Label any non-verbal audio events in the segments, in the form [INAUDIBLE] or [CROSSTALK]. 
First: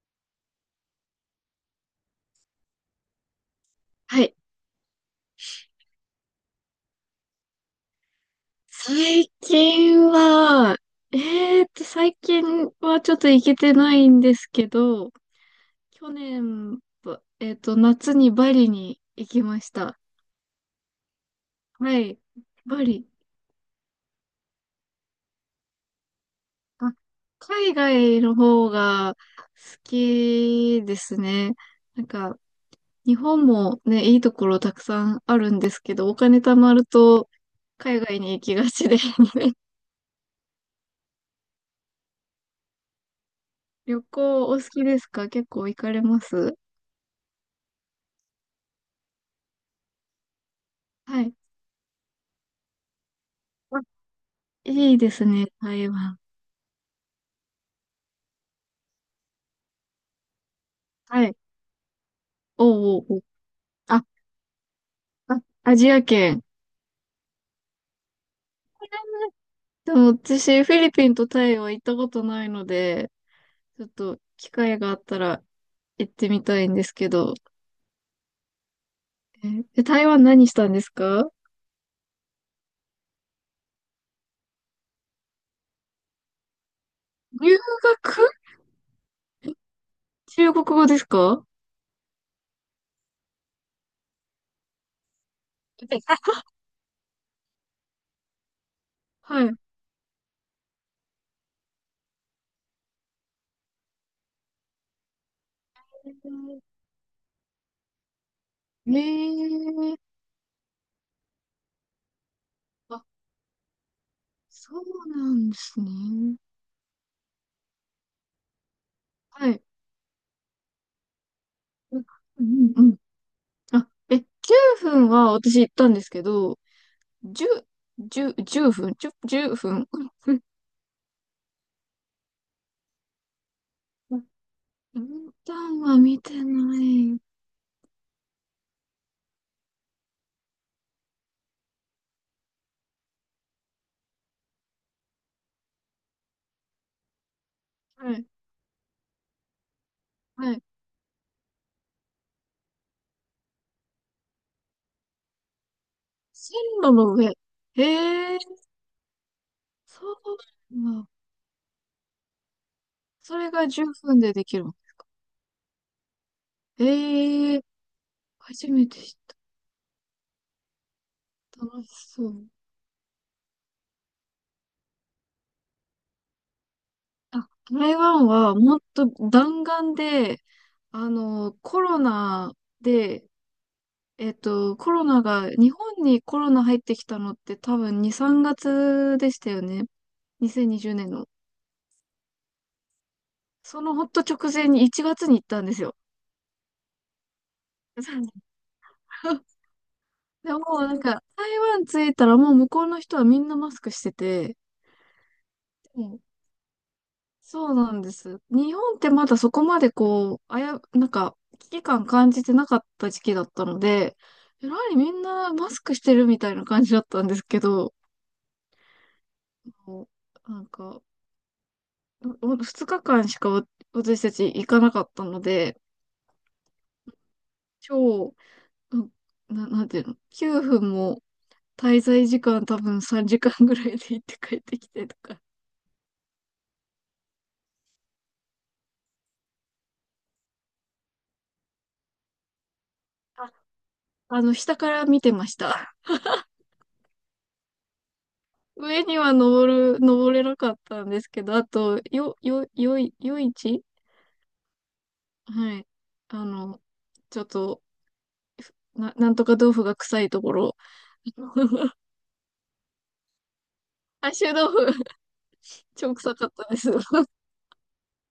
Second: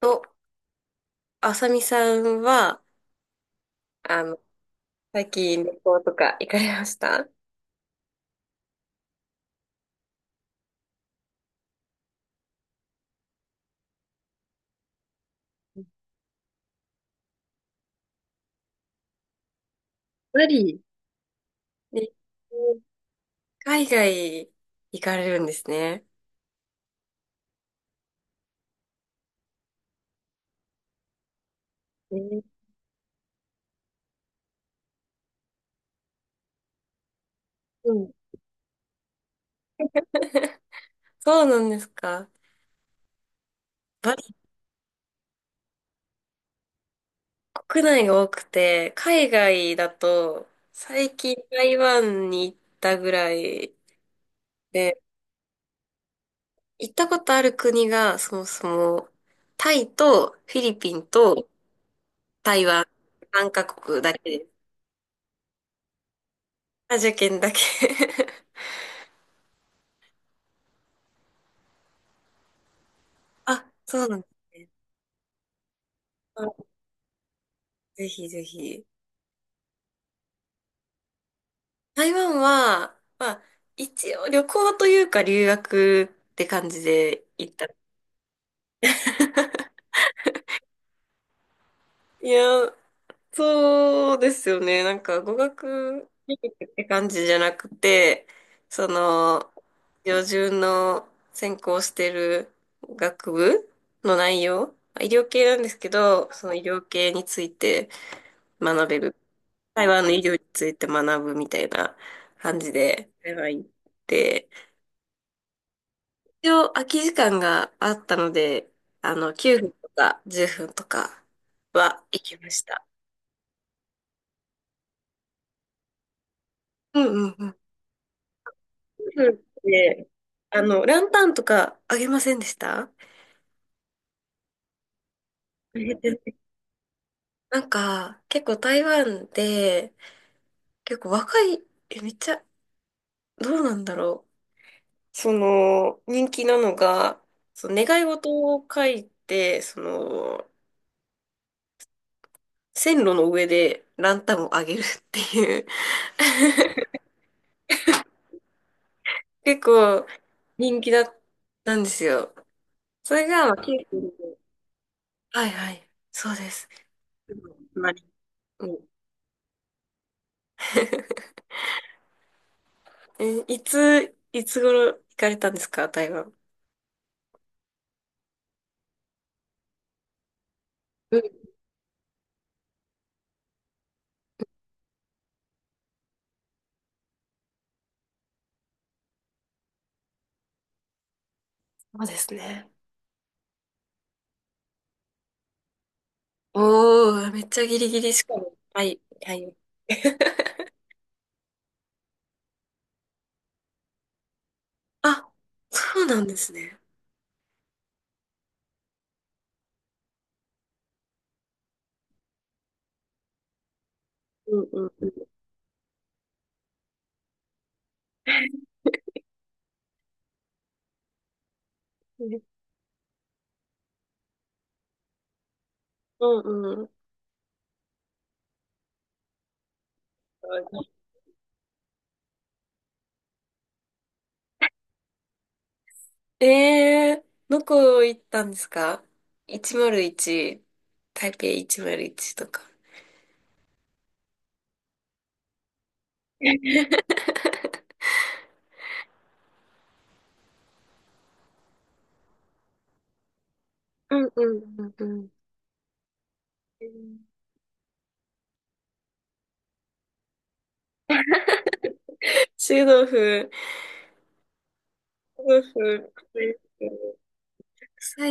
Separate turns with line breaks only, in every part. と、あさみさんは、あ
はい。
の、最近旅行とか行かれました？
最近は、えーっと、最近ちょっと行けてないんですけど、去年、ばえーっと、夏にバリに行きました。
バリ
は
で
い。バリ。
海外行かれるんですね。
あ、海外の方が好きですね。なん
え
か、
ー、
日本もね、いいところたくさんあるんですけど、お金貯まると
う
海
ん。
外に行きがちで [LAUGHS]
[LAUGHS] そうなんですか。
旅
バリ
行お好きですか？結構行かれます
国内が多くて、海外だと、最
はい。
近台湾に行ったぐらい
いい
で、
ですね、台湾。
行ったことある国が、そもそも、タイとフィリピン
はい。
と台湾、
おうおうおう。
3カ国
あ、
だけです。
あ、アジア圏。
アジア圏だけ。
でも私、フィリピンとタイは行ったことないので、
あ、
ちょっ
そうな
と
んで
機
すね。
会があったら行ってみた
あ、
いんですけど。
ぜひぜひ。
えで台湾何したんですか？
台湾は、まあ、一応旅行というか留学って感じで
留
行った。
学？
[LAUGHS]
中国語ですか？
いや、そうですよね。なんか語学っ
[LAUGHS]
て感じじゃなくて、そ
は
の、
い。
標準の専攻してる学部の内容、まあ医療系なんですけど、その医療系について学
え
べる。台
ー、
湾の医療について学ぶみたいな感じ
あ、
で、台湾行って、
そうなんですね。
一応空き時間があったので、
は
9
い。
分とか10分とか
う
は
ん
行き
う
まし
んう
た。
ん。あ、9分は私行ったんですけど、
うんうん
十、
うん。9分っ
十分。
て
[LAUGHS]
ランタンとかあげませんでした？あ
分担
げ
は
てな
見
い。
てない。
なんか、結構台湾で、結構若い、え、めっちゃ、どうなんだろう。その、人気なのが、その願い
はい、
事を書いて、その、
はい。
線路の上でランタンをあげるっていう
線
[LAUGHS]
路の上。へえ、
結
そ
構
う
人気
な
だ
んだ。
ったんですよ。それ
そ
が、
れ
まあ、
が10分でできるの？
はいはい。そうです。
へえ、
う
初
ん
めて知っ
[LAUGHS]
た。楽しそう。
え、いつ頃行かれたんですか、台湾？
あ、台湾はもっと弾丸で、
うん、そ
コロナで、コロナが、日本にコロナ入ってきたのって多分2、3月でしたよね。2020年の。
うですね。
そのほんと直前に1月に行ったんですよ。
おー、めっちゃギリギリしかも。
[LAUGHS]
はい、はい。[LAUGHS]
でももうなんか、台湾着いたらもう向こうの人はみんなマスクしてて、
あ、そ
う
うな
ん。
んですね。
そうなんです。日本ってまだそこまでこう、なんか、危機感感じてなかった時期だったので、
う
え
ん
ら
うん
い
う
み
ん。
んなマスクしてるみたいな感じだったんですけど、もうなんか、2日間しか私たち行かなかったので、
うんうん。
超、うんなんていうの、9分も滞在時間多分3時間ぐらいで行って帰ってきてとか。
ええー、どこ行ったんですか？ 101、台北101とか？
あ下から見てました。上には登れなかったんですけど、あと、よ、よ、よい、夜市。
うんうんうんうん。
はい。あの、
うん。
ちょっと、なんとか豆腐が臭いところ。[LAUGHS]
臭豆腐、
あ、臭豆腐、
臭豆腐、
超臭
臭い
かっ
で
たで
すよ
す。
ね？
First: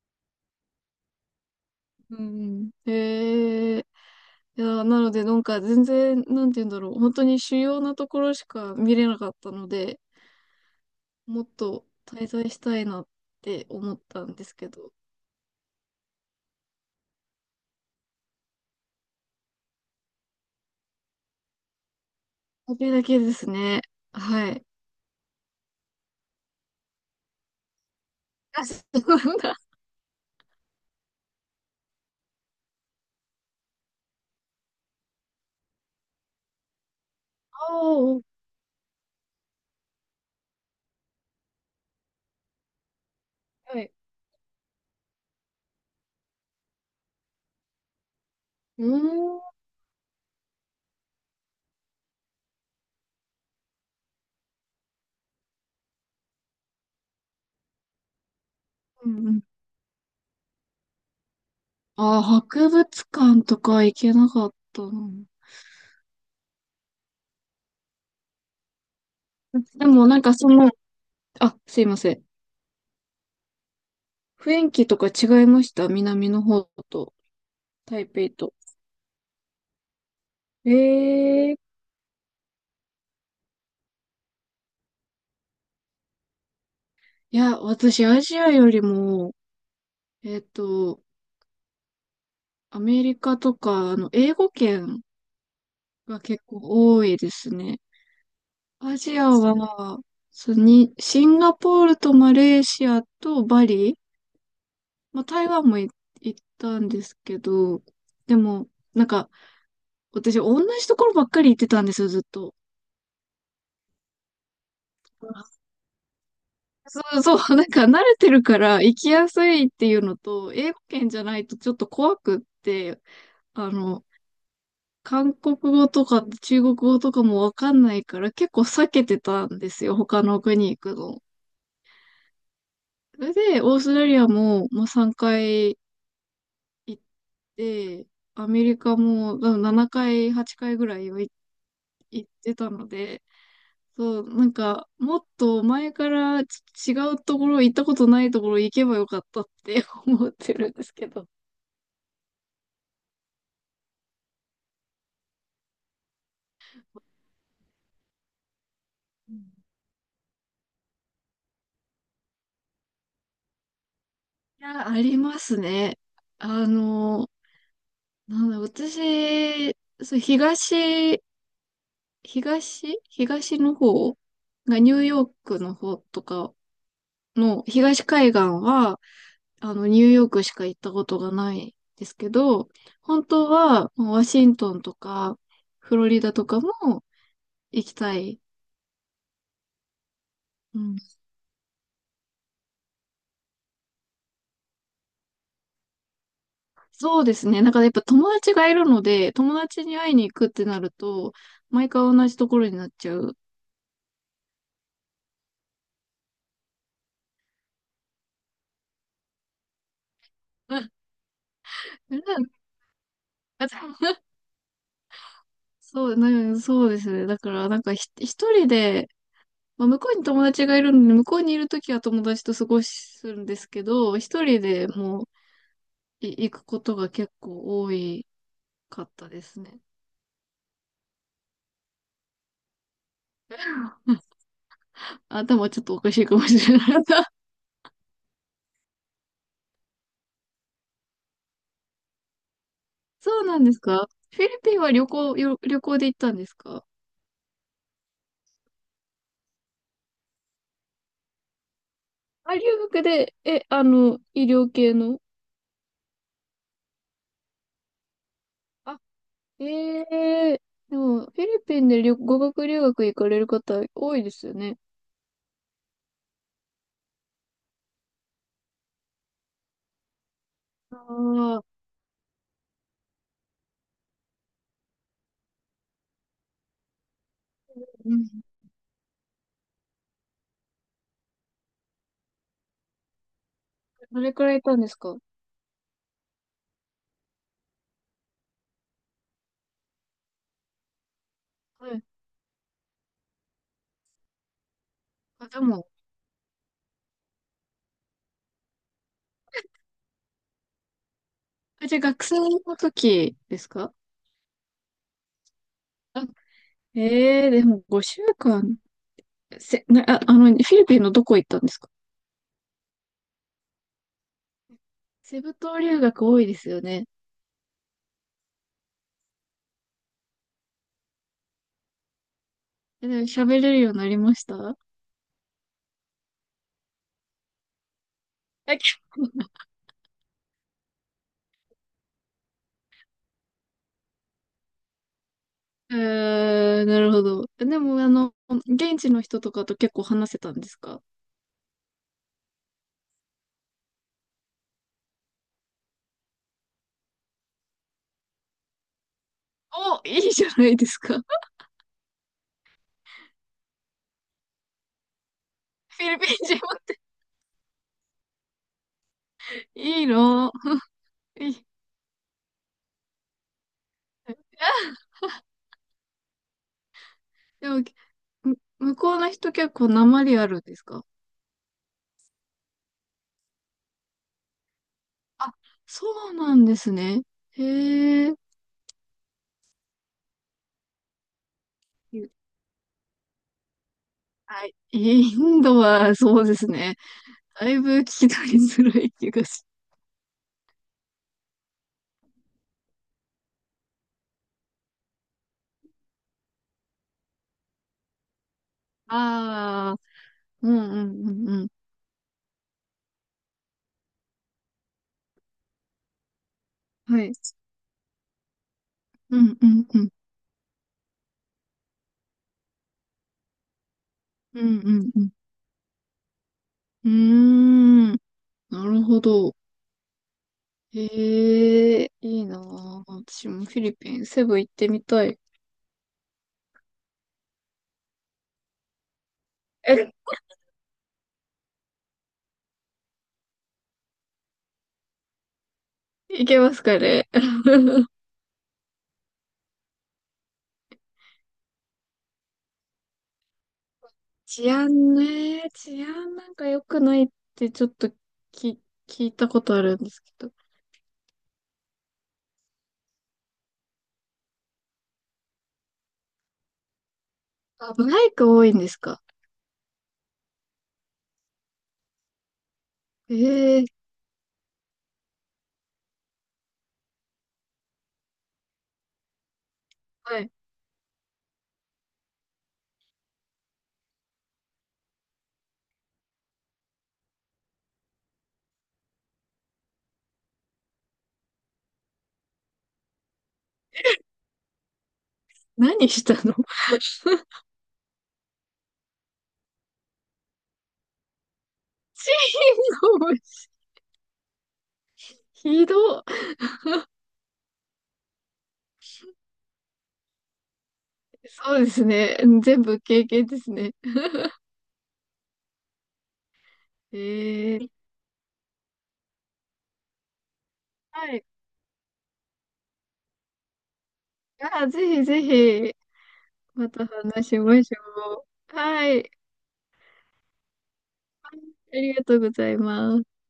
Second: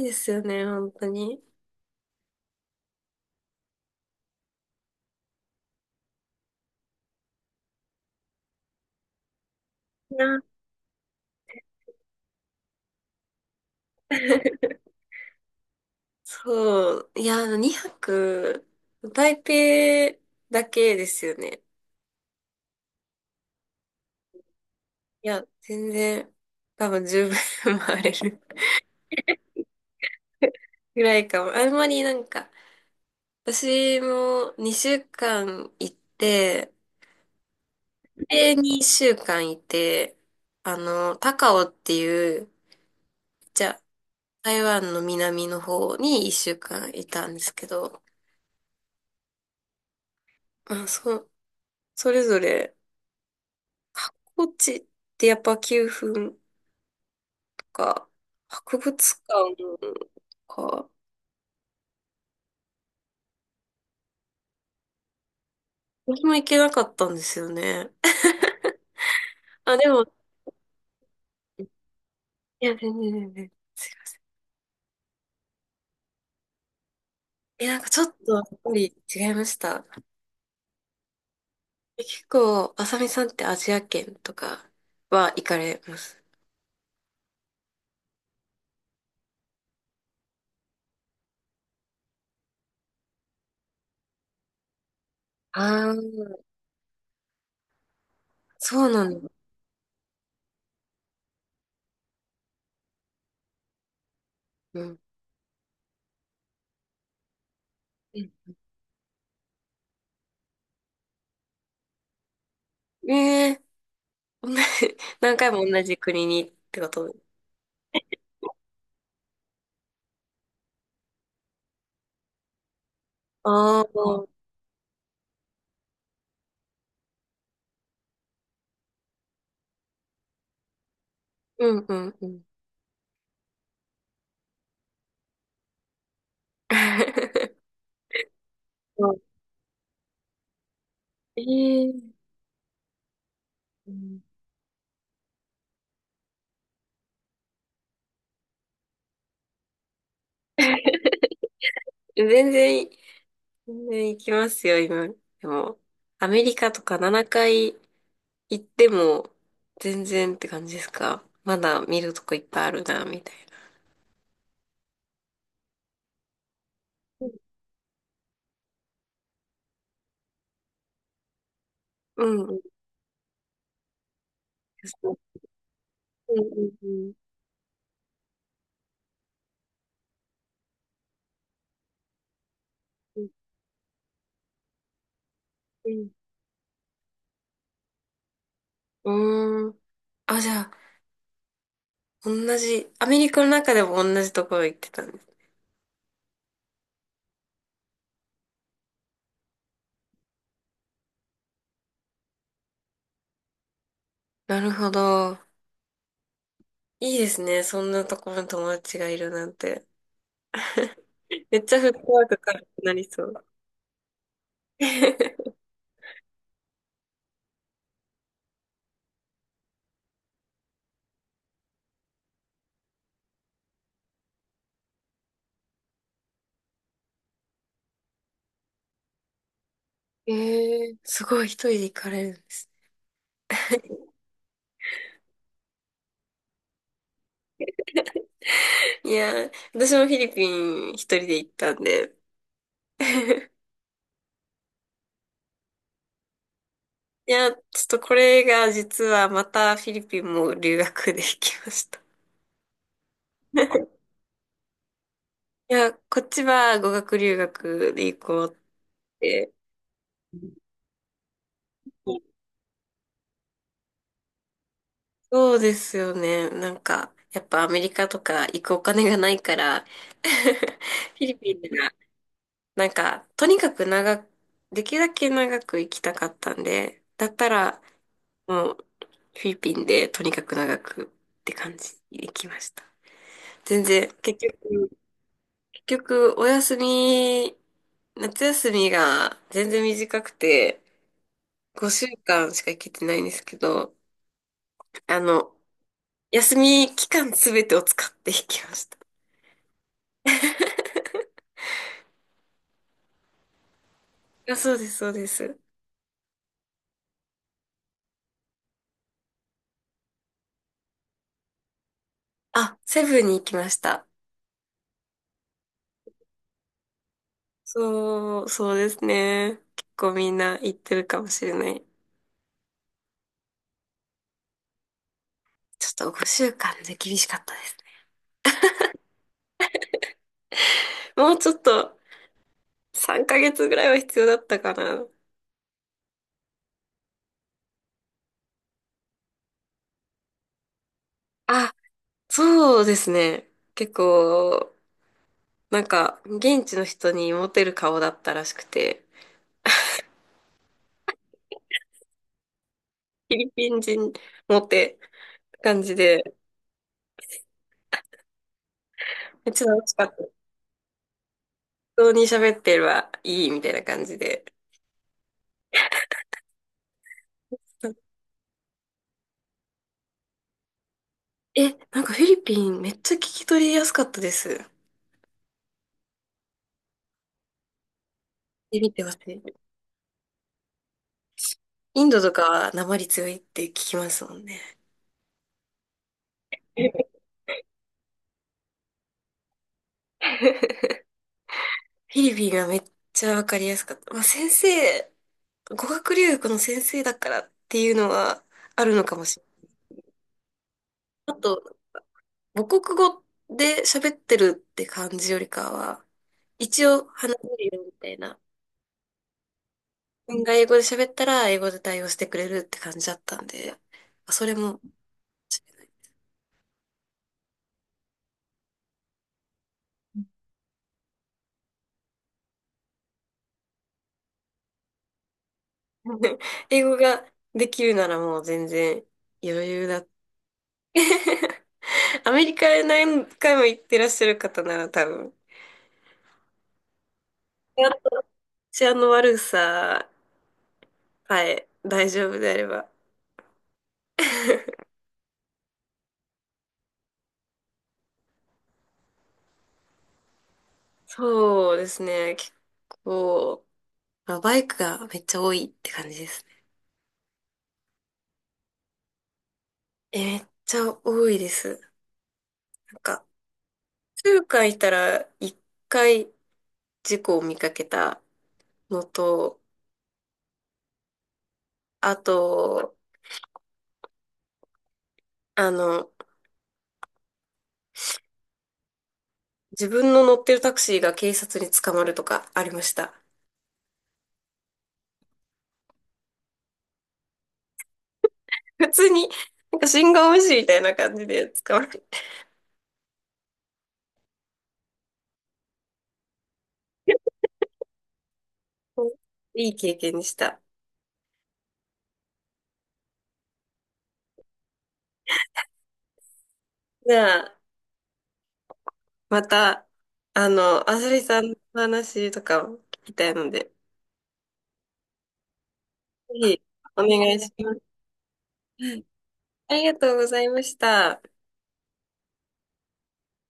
本当に。
うんうん。へえ。いや、なので、なんか全然、なんて言うんだろう。本当に主要なところしか見れなかったので、
いや
もっと滞在したいなって思ったんですけ
[LAUGHS]、
ど、
そう。いや、2泊、台北だけですよね。
それだけですね。はい。
いや、全然、多分十分 [LAUGHS] 回れる
あ、そうなんだ。
[LAUGHS] ぐらいかも。あんまりなんか、私も2週間行って、
おー、
で、2週間いて、高雄っていう、じゃ
は
あ、
い。
台湾の南の方に1週間いたんですけど、
うーん。
まあ、それぞれ、箱地ってやっぱ9分とか、博物
うんうん。
館とか、
博物館とか行けなかったな。
私も行けなかったんですよね。[LAUGHS] あ、
で
で
も
も、
なんかその、あ、すいません。
いや、全然全然。
雰囲気とか違いました？南の方と、
え、なんかちょ
台
っ
北
とやっ
と。
ぱり違いました。
ええ、
結構、あさみさんってアジア圏とかは行かれます？
いや、私アジアよりも、えっと、アメリカとか、英語圏
あ
が
ー、
結構多いですね。
そう
ア
な
ジ
んだ。
アは、そうに、シンガポールとマレーシアとバリ、
うん。
まあ、台湾も行ったんですけど、
う
で
ん。
も、なんか、私、同じところばっかり行ってたんですよ、ずっと。
えー同じ [LAUGHS]、何回も同じ国にってこ
そ
と？
うそう、[LAUGHS] なんか慣れてるから行きやすいっていうのと、英語圏じゃないとちょっと怖くって、あ
ああ
の、
ー、
韓国語とか中国語とかもわかんないから結構避けてたんですよ、他の国行くの。
うんうんうん。
それで、オーストラリアも、まあ、3回行っ
[LAUGHS]
て、アメリカ
そう。
も多分7回、8回ぐらいは
ええー、
行ってたので、
う
そ
ん。
う、なんか、もっと前から違うところ、行ったことないところ行けばよかったって [LAUGHS] 思ってるんです
[LAUGHS]
けど。
全然、全然行きますよ、今。でも、アメリカとか7回行っても、全然って感じですか？まだ見るとこいっぱいあるな、みたいな。
いや、ありますね。あの、
う
なんだ、私、そう、
んうん。
東の方がニューヨークの方と
うん
か
うんうん。
の東海岸は、ニューヨークしか行ったことがないですけど、
う
本
ん。
当は、もうワシントンとか、
う
フロ
ん。
リダとかも行きたい。
うーん。あ、じゃあ、
うん。
同じ、アメリカの中でも同じところ行ってたんです？
そうですね。なんかやっぱ友達がいるので、友達に会いに行くってなると、毎回同じところになっちゃう。
なるほど。いいですね。そんなところに友達がいるなんて。
うん。
めっちゃフット
う
ワーク
ん、
軽くなりそう。
あ [LAUGHS]
[LAUGHS] え
そう、なんかそうですね。だからなんか一人で、まあ、向こうに友達がいるので、向こうにいるときは友達と過ごすんですけど、一人でもう行くことが結構多いかったですね。
ー、すごい、一人で行かれるんです？
[LAUGHS] うん。頭ちょっとおかしいかもしれない。[LAUGHS]
いやー、私もフィリピン一人で行ったんで。
そう
[LAUGHS]
なんですか？フィリピンは旅行で行ったんですか？
いや、ちょっとこれが実はまたフィリピンも留学で行きました。
あ、留学で、え、あ
[LAUGHS]
の、医療系の。
いや、こっちは語学留学で行こうっ
あ、
て。
ええ、でも、フィリピンで語学留学行かれる方多いですよね。
そうですよね。なんか、やっぱアメリカとか行くお金がないから [LAUGHS] フィリピン
ああ、
が、なんか、とにかく長く、できるだけ長く行きたかったんで、だったら、
うん。
もう、フィリピンでとにかく長くって感じで行きました。全然、
どれ
結
くらいいたんで
局、
すか？
お休み、夏休みが全然短くて、
はい。
5週間しか行けてないんですけど、あ
あ、
の、
でも、
休み期間すべてを使って行きました。
あ、じゃあ学生の時ですか？
あ、そうです、そうです。
ええ、でも5週間、せ、な、あ、あの、フィリピンのどこ行ったんですか？
あ、セブンに行きました。
セブ島留学多いですよね。
そう、そうですね。結構みんな行ってるかもしれない。
でも喋れるようになりました？
ちょっと5週間で厳しかったですね。
え、あき
もうちょっと3ヶ月ぐらいは必要だったかな。
えー、なるほど。でも、現地の人とかと結構話せたんですか？
あ、そうですね。結構、なんか、現地の人にモテる顔だったらしくて、
お、いいじゃないですか。[LAUGHS]
フィリピン人モテ感じ
フィリピ
で、
ン人もって。
めっちゃ楽し
い
か
い
った。
の？いい。
人に喋ってればいいみたいな感じで。
でも、向こうの人結構訛りあるんですか？
え、なんかフィリピンめっちゃ聞き取りやすかったです。
あ、そうなんですね。へえ。
見てみてほしい。インドとかなまり強いって聞きますもんね。
はい。インドはそうです
[LAUGHS]
ね。
フ
だいぶ聞き取りづらい気がし。
ィリピンがめっちゃわかりやすかった。まあ、先生、語学留学の先生だからっていうのはあるのかもしれ
ああ、うんうん
な
う
い。あ
んうん。
と、母国語で喋ってるって感じよりかは、一応
はい。
話せるよみたいな。
うんうんうん。
自分が英語で喋ったら英語で対応してくれるって感じだったんで、それ
うん
も、
うんうん。うーん。なるほど。へえ、いいなあ。私もフィリピン、セブ行ってみたい。
[LAUGHS] 英語ができるならもう全然余裕だ。[LAUGHS] アメリカへ何回も行ってらっしゃる方なら多分、
行けますかね。
私あの悪ささえ大丈夫であれば。
治
[LAUGHS]
安ね、治安なんか良くないってちょっとき、聞いたことあるんですけど。
そうですね、結構、まあバイクがめっちゃ多いって感じですね。
あ、バイク多いんですか？
え、めっちゃ多いです。なんか、
ええ、
数回いたら1回事故を見かけたのと、
はい。
あと、あの、自分の乗ってるタクシーが警察に捕まるとかありました。
何したの？ [LAUGHS]
普通に、なんか信号無視みたいな感じで捕まる。
死の思い、ひど
いい経験でした。
そうですね。全部経験ですね。
じゃあ、
ええ、
また、あさり
は
さ
い。
んの話とかを聞きたいので、
あ、ぜひぜひ。
ぜひ
ま
お
た
願い
話
し
し
ます。
ましょう。はい。
ありがとうございました。
ありがとうございます。